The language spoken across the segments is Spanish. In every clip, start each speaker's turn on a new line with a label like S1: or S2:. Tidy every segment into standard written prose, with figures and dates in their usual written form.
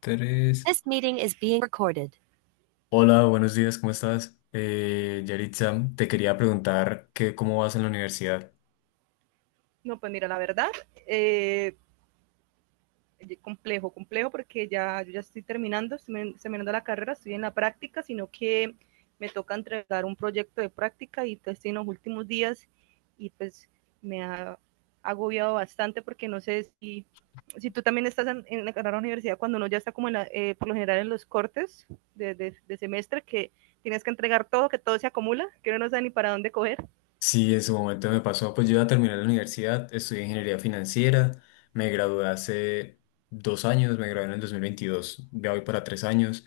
S1: Tres.
S2: This meeting is being recorded.
S1: Hola, buenos días, ¿cómo estás? Yaritza, te quería preguntar cómo vas en la universidad.
S2: No, pues mira, la verdad, eh, complejo, complejo porque ya, yo ya estoy terminando la carrera, estoy en la práctica, sino que me toca entregar un proyecto de práctica y pues, estoy en los últimos días y pues me ha agobiado bastante porque no sé si tú también estás en la carrera de la universidad cuando uno ya está como en por lo general en los cortes semestre que tienes que entregar todo, que todo se acumula, que uno no sabe ni para dónde coger.
S1: Sí, en su momento me pasó, pues yo ya terminé la universidad, estudié ingeniería financiera, me gradué hace dos años, me gradué en el 2022, ya voy para tres años,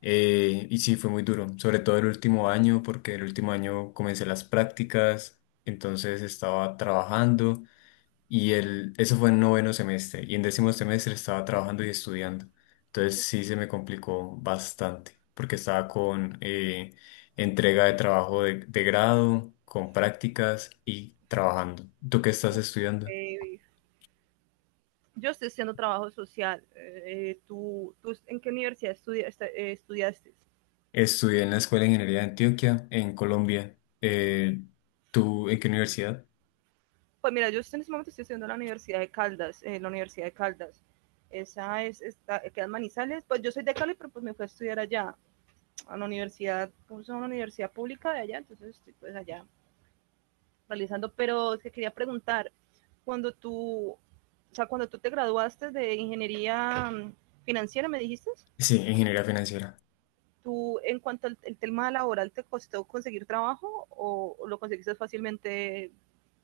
S1: y sí, fue muy duro, sobre todo el último año, porque el último año comencé las prácticas, entonces estaba trabajando. Eso fue en noveno semestre. Y en décimo semestre estaba trabajando y estudiando. Entonces sí se me complicó bastante, porque estaba con entrega de trabajo de grado, con prácticas y trabajando. ¿Tú qué estás
S2: Uf,
S1: estudiando?
S2: eh, yo estoy haciendo trabajo social. ¿Tú en qué universidad estudiaste?
S1: Estudié en la Escuela de Ingeniería de Antioquia, en Colombia. ¿Tú en qué universidad?
S2: Pues mira, yo en este momento estoy estudiando en la Universidad de Caldas, en la Universidad de Caldas. Queda en Manizales. Pues yo soy de Cali, pero pues me fui a estudiar allá, a la universidad, como es una universidad pública de allá, entonces estoy pues allá realizando. Pero es que quería preguntar, cuando tú, o sea, cuando tú te graduaste de ingeniería financiera, ¿me dijiste?
S1: Sí, ingeniería financiera.
S2: ¿Tú en cuanto al el tema laboral te costó conseguir trabajo o lo conseguiste fácilmente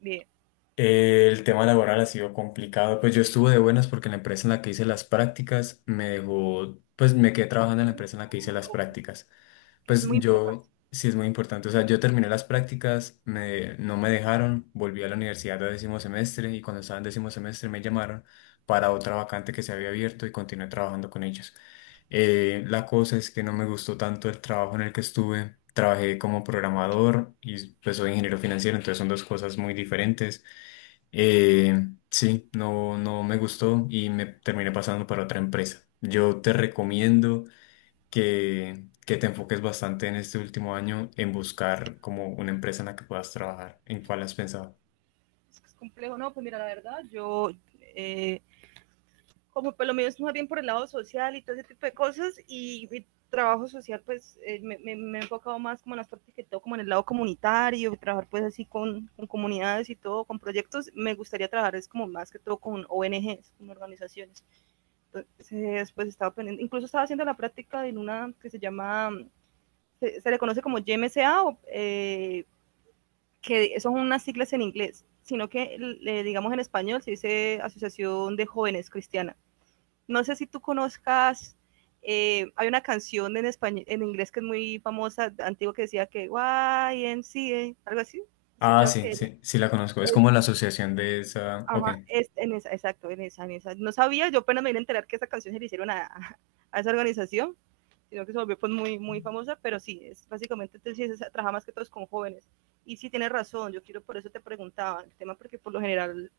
S2: bien?
S1: El tema laboral ha sido complicado. Pues yo estuve de buenas porque en la empresa en la que hice las prácticas me dejó, pues me quedé trabajando en la empresa en la que hice las
S2: Ok,
S1: prácticas.
S2: que eso
S1: Pues
S2: es muy importante.
S1: yo, sí es muy importante. O sea, yo terminé las prácticas, no me dejaron, volví a la universidad de décimo semestre y cuando estaba en décimo semestre me llamaron para otra vacante que se había abierto y continué trabajando con ellos. La cosa es que no me gustó tanto el trabajo en el que estuve. Trabajé como programador y pues soy ingeniero financiero, entonces son dos cosas muy diferentes. Sí, no me gustó y me terminé pasando para otra empresa. Yo te recomiendo que te enfoques bastante en este último año en buscar como una empresa en la que puedas trabajar. ¿En cuál has pensado?
S2: Es complejo, no, pues mira, la verdad, yo eh, como por lo menos más bien por el lado social y todo ese tipo de cosas, y mi trabajo social pues he enfocado más como en las partes que todo como en el lado comunitario, trabajar pues así con, comunidades y todo, con proyectos, me gustaría trabajar es como más que todo con ONGs, con organizaciones. Entonces, pues estaba pendiente, incluso estaba haciendo la práctica en una que se llama, se le conoce como YMCA, o, que son unas siglas en inglés, sino que, digamos en español, se dice Asociación de Jóvenes Cristianas. No sé si tú conozcas, hay una canción en español, en inglés que es muy famosa, antigua, que decía que YMCA, algo así. He
S1: Ah,
S2: escuchado
S1: sí,
S2: que
S1: sí, sí la conozco. Es como
S2: es,
S1: la asociación de esa. Ok,
S2: ajá, es en esa, exacto, en esa, en esa. No sabía, yo apenas me vine a enterar que esa canción se le hicieron a, a esa organización, sino que se volvió pues, muy, muy famosa, pero sí, es básicamente, entonces, trabaja más que todos con jóvenes. Y sí, tienes razón, yo quiero, por eso te preguntaba el tema, porque por lo general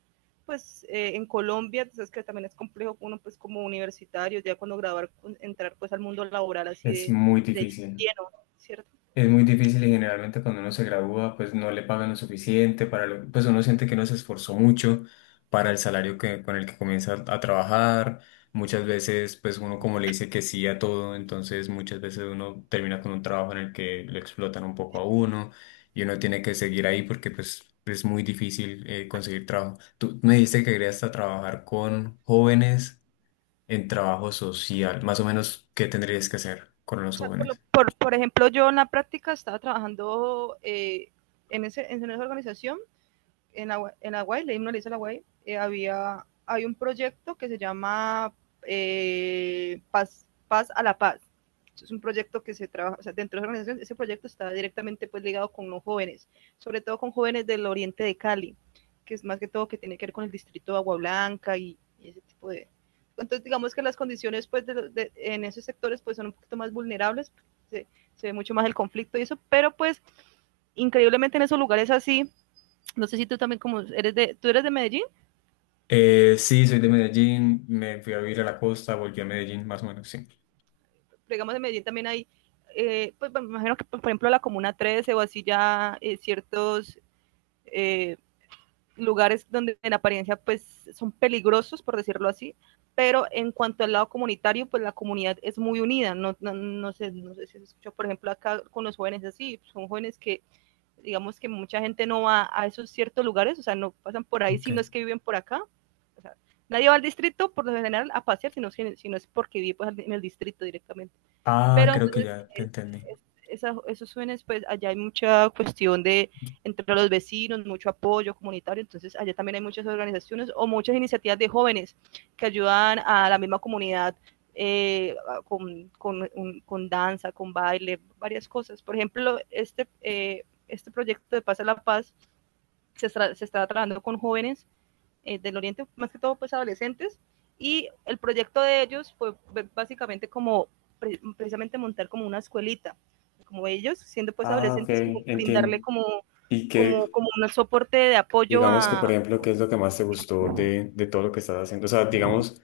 S2: pues en Colombia, entonces que también es complejo uno pues como universitario, ya cuando entrar pues al mundo laboral así
S1: es
S2: de,
S1: muy
S2: de
S1: difícil.
S2: lleno, ¿cierto?
S1: Es muy difícil y generalmente cuando uno se gradúa, pues no le pagan lo suficiente para lo, pues uno siente que no se esforzó mucho para el salario que, con el que comienza a trabajar. Muchas veces, pues uno como le dice que sí a todo, entonces muchas veces uno termina con un trabajo en el que lo explotan un poco a uno y uno tiene que seguir ahí porque pues es muy difícil conseguir trabajo. Tú me dijiste que querías hasta trabajar con jóvenes en trabajo social, más o menos, ¿qué tendrías que hacer con
S2: O
S1: los
S2: sea, por, lo,
S1: jóvenes?
S2: por, por, ejemplo, yo en la práctica estaba trabajando en esa organización en, en Aguay, le himno a Aguay, hay un proyecto que se llama Paz a la Paz. Es un proyecto que se trabaja, o sea, dentro de la organización, ese proyecto está directamente pues ligado con los jóvenes, sobre todo con jóvenes del oriente de Cali, que es más que todo que tiene que ver con el distrito de Agua Blanca y ese tipo de... Entonces, digamos que las condiciones pues de, en esos sectores pues son un poquito más vulnerables, se, se ve mucho más el conflicto y eso, pero pues increíblemente en esos lugares así, no sé si tú también, tú eres de Medellín,
S1: Sí, soy de Medellín, me fui a vivir a la costa, volví a Medellín, más o menos, sí.
S2: digamos de Medellín también hay, pues me imagino que, pues, por ejemplo, la Comuna 13 o así ya ciertos eh, lugares donde en apariencia pues son peligrosos, por decirlo así, pero en cuanto al lado comunitario, pues la comunidad es muy unida, no, no, no sé si se escucha, por ejemplo, acá con los jóvenes así, son jóvenes que digamos que mucha gente no va a esos ciertos lugares, o sea, no pasan por ahí si
S1: Ok.
S2: no es que viven por acá. O sea, nadie va al distrito por lo general a pasear, sino, sino es porque vive pues, en el distrito directamente.
S1: Ah,
S2: Pero
S1: creo que
S2: entonces,
S1: ya te
S2: es,
S1: entendí.
S2: es, esos jóvenes, pues allá hay mucha cuestión de entre los vecinos, mucho apoyo comunitario, entonces allá también hay muchas organizaciones o muchas iniciativas de jóvenes que ayudan a la misma comunidad eh, con danza, con baile, varias cosas. Por ejemplo, este, este proyecto de Paz a la Paz se está trabajando con jóvenes del Oriente, más que todo pues adolescentes, y el proyecto de ellos fue básicamente como precisamente montar como una escuelita, como ellos siendo pues
S1: Ah, ok,
S2: adolescentes, como brindarle
S1: entiendo.
S2: como,
S1: Y que,
S2: como un soporte de apoyo
S1: digamos que,
S2: a...
S1: por ejemplo, ¿qué es lo que más te gustó de todo lo que estás haciendo? O sea, digamos,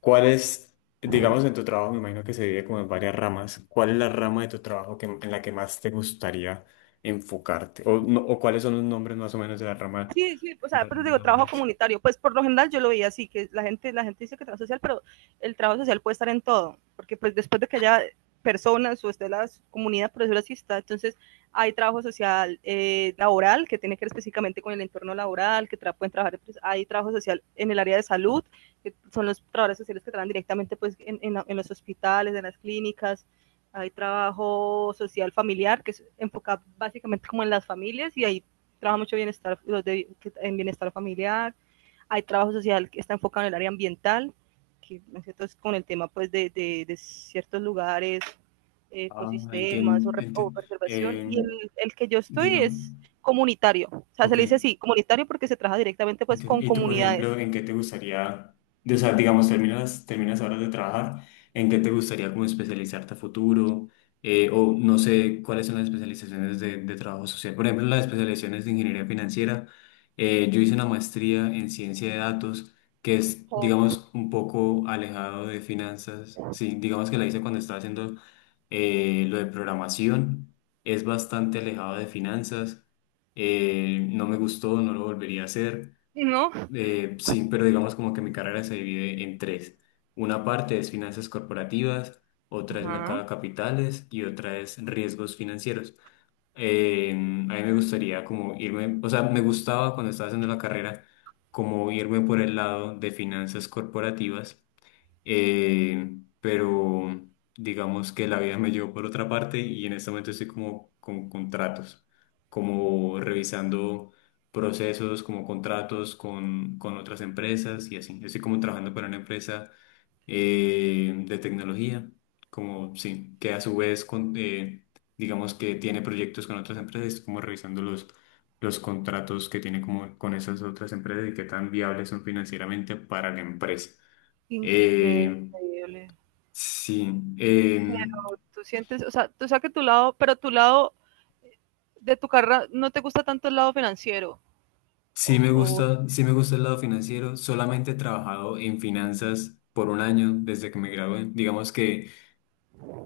S1: ¿cuál es, digamos, en tu trabajo, me imagino que se divide como en varias ramas, ¿cuál es la rama de tu trabajo que, en la que más te gustaría enfocarte? O, no, o cuáles son los nombres más o menos
S2: Sí, sí, o
S1: de
S2: sea,
S1: la
S2: pero
S1: rama
S2: digo, trabajo
S1: laboral?
S2: comunitario, pues por lo general yo lo veía así, que la gente dice que trabajo social, pero el trabajo social puede estar en todo, porque pues después de que haya personas o esté la comunidad, por eso así está, entonces hay trabajo social laboral que tiene que ver específicamente con el entorno laboral, que tra pueden trabajar, pues, hay trabajo social en el área de salud, que son los trabajadores sociales que trabajan directamente pues en, en los hospitales, en las clínicas, hay trabajo social familiar que es enfocado básicamente como en las familias y hay trabaja mucho bienestar, los de, en bienestar familiar, hay trabajo social que está enfocado en el área ambiental, que es con el tema pues de, de ciertos lugares,
S1: Ah,
S2: ecosistemas
S1: entiendo,
S2: o
S1: entiendo.
S2: preservación, y el, que yo estoy
S1: Digamos.
S2: es comunitario, o sea, se
S1: Ok.
S2: le dice así, comunitario porque se trabaja directamente pues con
S1: Entiendo. Y tú, por
S2: comunidades,
S1: ejemplo, ¿en qué te gustaría, de- o sea, digamos, terminas ahora de trabajar, ¿en qué te gustaría como especializarte a futuro? O no sé cuáles son las especializaciones de trabajo social. Por ejemplo, las especializaciones de ingeniería financiera. Eh, yo hice una maestría en ciencia de datos, que es,
S2: o,
S1: digamos, un poco alejado de finanzas. Sí, digamos que la hice cuando estaba haciendo lo de programación. Es bastante alejado de finanzas. No me gustó, no lo volvería a hacer.
S2: ¿no?
S1: Sí, pero digamos como que mi carrera se divide en tres. Una parte es finanzas corporativas, otra es mercado
S2: Ajá.
S1: de capitales y otra es riesgos financieros. A mí me gustaría como irme, o sea, me gustaba cuando estaba haciendo la carrera como irme por el lado de finanzas corporativas pero digamos que la vida me llevó por otra parte y en este momento estoy como con contratos, como revisando procesos, como contratos con otras empresas y así. Yo estoy como trabajando para una empresa de tecnología, como sí, que a su vez, digamos que tiene proyectos con otras empresas, estoy como revisando los contratos que tiene como con esas otras empresas y qué tan viables son financieramente para la empresa.
S2: Increíble.
S1: Eh, Sí, em,
S2: Tú sientes, o sea, tú sabes que tu lado, pero tu lado de tu carrera no te gusta tanto el lado financiero, o,
S1: sí me gusta el lado financiero. Solamente he trabajado en finanzas por un año desde que me gradué. Digamos que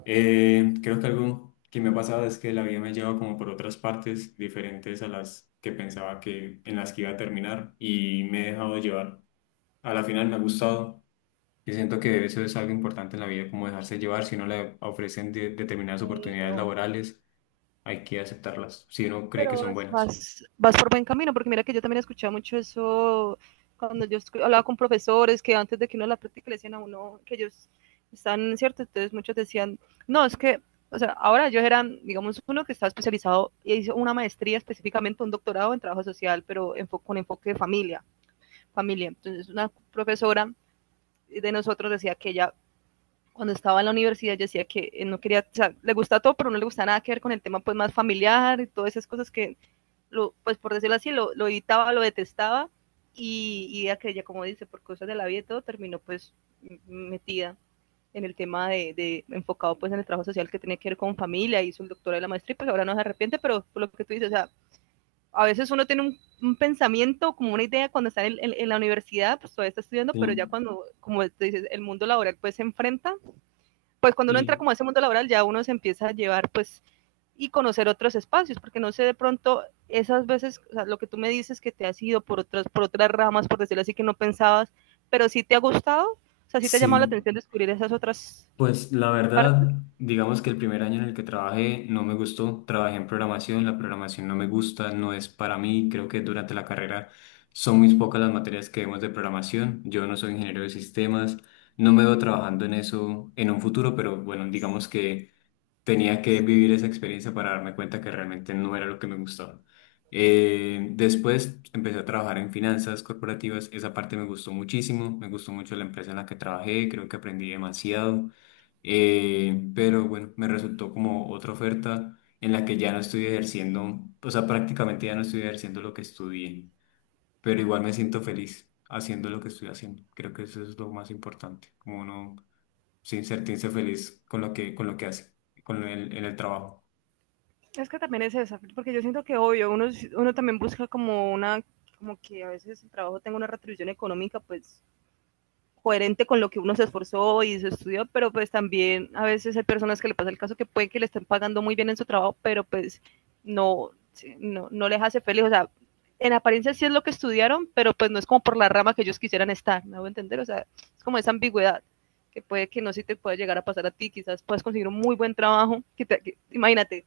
S1: creo que algo que me ha pasado es que la vida me lleva como por otras partes diferentes a las que pensaba que en las que iba a terminar y me he dejado llevar. A la final me ha gustado y siento que eso es algo importante en la vida, como dejarse llevar. Si no le ofrecen de- determinadas
S2: o
S1: oportunidades
S2: o
S1: laborales, hay que aceptarlas si uno cree que
S2: pero
S1: son buenas.
S2: vas por buen camino, porque mira que yo también escuchaba mucho eso cuando yo hablaba con profesores que antes de que uno la práctica le decían a uno que ellos están, ¿cierto? Entonces muchos decían, no, es que, o sea, ahora ellos eran, digamos, uno que estaba especializado y hizo una maestría específicamente, un doctorado en trabajo social, pero enfo con enfoque de familia, familia. Entonces una profesora de nosotros decía que ella cuando estaba en la universidad decía que no quería, o sea, le gusta todo, pero no le gusta nada que ver con el tema pues más familiar y todas esas cosas que lo, pues por decirlo así, lo editaba, lo detestaba y ya que ella, como dice, por cosas de la vida y todo, terminó pues metida en el tema de, enfocado pues en el trabajo social que tiene que ver con familia, hizo el doctorado de la maestría y pues ahora no se arrepiente, pero por lo que tú dices, o sea, a veces uno tiene un pensamiento, como una idea cuando está en, la universidad, pues todavía está estudiando, pero ya
S1: Sí.
S2: cuando, como te dices, el mundo laboral pues se enfrenta, pues cuando uno entra
S1: Y
S2: como a ese mundo laboral ya uno se empieza a llevar pues y conocer otros espacios, porque no sé de pronto esas veces, o sea, lo que tú me dices que te has ido por otras, ramas, por decirlo así, que no pensabas, pero sí te ha gustado, o sea, sí te ha llamado la
S1: sí,
S2: atención descubrir esas otras
S1: pues la
S2: partes.
S1: verdad, digamos que el primer año en el que trabajé no me gustó, trabajé en programación, la programación no me gusta, no es para mí, creo que durante la carrera son muy pocas las materias que vemos de programación, yo no soy ingeniero de sistemas, no me veo trabajando en eso en un futuro, pero bueno, digamos que tenía que vivir esa experiencia para darme cuenta que realmente no era lo que me gustaba. Después empecé a trabajar en finanzas corporativas, esa parte me gustó muchísimo, me gustó mucho la empresa en la que trabajé, creo que aprendí demasiado. Pero bueno, me resultó como otra oferta en la que ya no estoy ejerciendo, o sea, prácticamente ya no estoy ejerciendo lo que estudié, pero igual me siento feliz haciendo lo que estoy haciendo, creo que eso es lo más importante, como no sí, sentirse feliz con lo que hace, en el trabajo.
S2: Es que también es esa, porque yo siento que obvio, uno también busca como una, como que a veces el trabajo tenga una retribución económica, pues coherente con lo que uno se esforzó y se estudió, pero pues también a veces hay personas que le pasa el caso que puede que le estén pagando muy bien en su trabajo, pero pues no, sí, no les hace feliz, o sea, en apariencia sí es lo que estudiaron, pero pues no es como por la rama que ellos quisieran estar, ¿me hago entender? O sea, es como esa ambigüedad que puede que no si te pueda llegar a pasar a ti, quizás puedas conseguir un muy buen trabajo, que te, que, imagínate,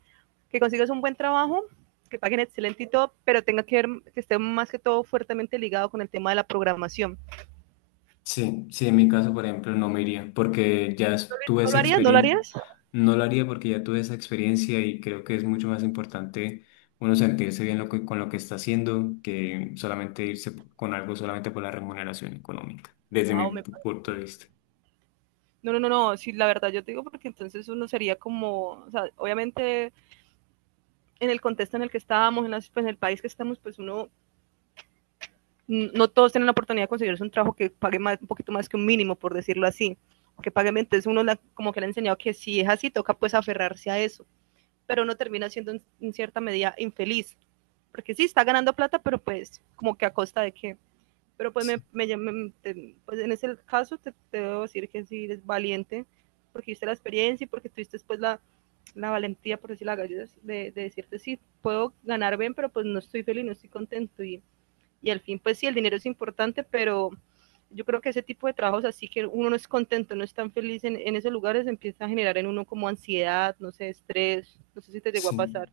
S2: que consigas un buen trabajo, que paguen excelente y todo, pero tenga que ver, que esté más que todo fuertemente ligado con el tema de la programación.
S1: Sí, sí, en mi caso, por ejemplo, no me iría, porque ya es- tuve
S2: ¿No lo
S1: esa
S2: harías? ¿No lo
S1: experiencia,
S2: harías?
S1: no lo haría porque ya tuve esa experiencia y creo que es mucho más importante uno sentirse bien lo que, con lo que está haciendo que solamente irse con algo solamente por la remuneración económica, desde mi
S2: Wow, me
S1: pu- punto de
S2: parece.
S1: vista.
S2: No, no, no, no, sí, la verdad yo te digo porque entonces uno sería como, o sea, obviamente en el contexto en el que estábamos, en, las- pues, en el país que estamos, pues uno, n- no todos tienen la oportunidad de conseguirse un trabajo que pague más, un poquito más que un mínimo, por decirlo así, o que pague, entonces uno la- como que le ha enseñado que si es así, toca pues aferrarse a eso, pero uno termina siendo en, cierta medida infeliz, porque sí, está ganando plata, pero pues como que a costa de qué. Pero pues, me- pues en ese caso te, te debo decir que sí eres valiente porque viste la experiencia y porque tuviste después la, valentía, por decir la gallega, de decirte sí, puedo ganar bien, pero pues no estoy feliz, no estoy contento. Y al fin, pues sí, el dinero es importante, pero yo creo que ese tipo de trabajos así que uno no es contento, no es tan feliz en, esos lugares, empieza a generar en uno como ansiedad, no sé, estrés, no sé si te llegó a
S1: Sí.
S2: pasar.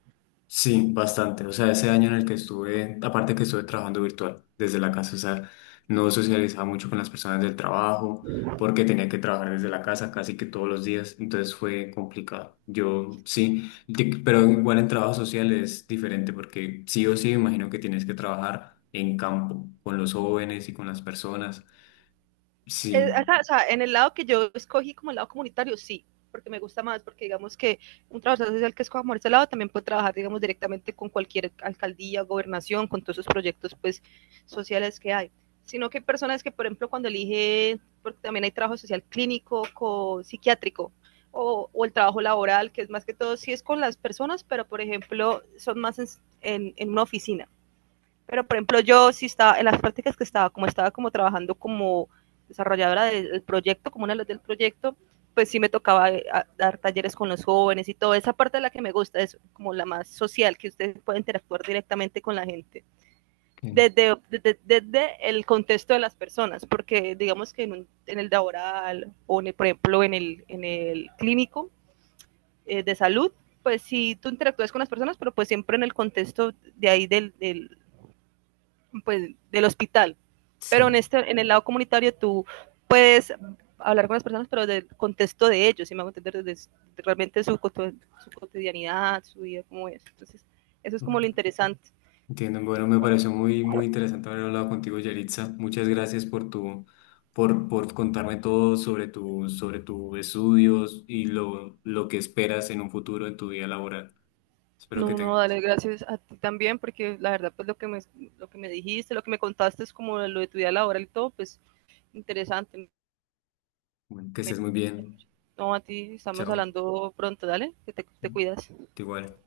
S1: Sí, bastante. O sea, ese año en el que estuve, aparte que estuve trabajando virtual desde la casa, o sea, no socializaba mucho con las personas del trabajo porque tenía que trabajar desde la casa casi que todos los días, entonces fue complicado. Yo sí, di- pero igual en trabajo social es diferente porque sí o sí me imagino que tienes que trabajar en campo con los jóvenes y con las personas. Sí,
S2: eh, o sea, en el lado que yo escogí como el lado comunitario, sí, porque me gusta más, porque digamos que un trabajador social que escoja por ese lado también puede trabajar, digamos, directamente con cualquier alcaldía, gobernación, con todos esos proyectos, pues, sociales que hay. Sino que hay personas que, por ejemplo, cuando elige, porque también hay trabajo social clínico, co psiquiátrico, o, el trabajo laboral, que es más que todo, sí es con las personas, pero, por ejemplo, son más en, una oficina pero, por ejemplo, yo sí estaba, en las prácticas que estaba como trabajando como desarrolladora del proyecto, como una de las del proyecto, pues sí me tocaba dar talleres con los jóvenes y todo. Esa parte de la que me gusta es como la más social, que ustedes pueden interactuar directamente con la gente,
S1: ok,
S2: desde, desde el contexto de las personas, porque digamos que en, en el laboral en el, por ejemplo, en el, clínico de salud, pues sí tú interactúas con las personas, pero pues siempre en el contexto de ahí del, del hospital. Pero en,
S1: sí,
S2: este, en el lado comunitario tú puedes hablar con las personas, pero del contexto de ellos, si me hago entender, desde realmente su, cotidianidad, su vida, cómo es. Entonces, eso es como lo
S1: ok.
S2: interesante.
S1: Entiendo. Bueno, me pareció muy, muy interesante haber hablado contigo, Yaritza. Muchas gracias por tu, por contarme todo sobre tu, sobre tus estudios y lo que esperas en un futuro en tu vida laboral. Espero que
S2: No, no,
S1: tengas.
S2: dale gracias a ti también, porque la verdad, pues lo que me, dijiste, lo que me contaste es como lo de tu vida laboral y todo, pues interesante.
S1: Bueno, que estés muy bien.
S2: No, a ti estamos
S1: Chao.
S2: hablando pronto, dale, que te cuidas.
S1: Igual.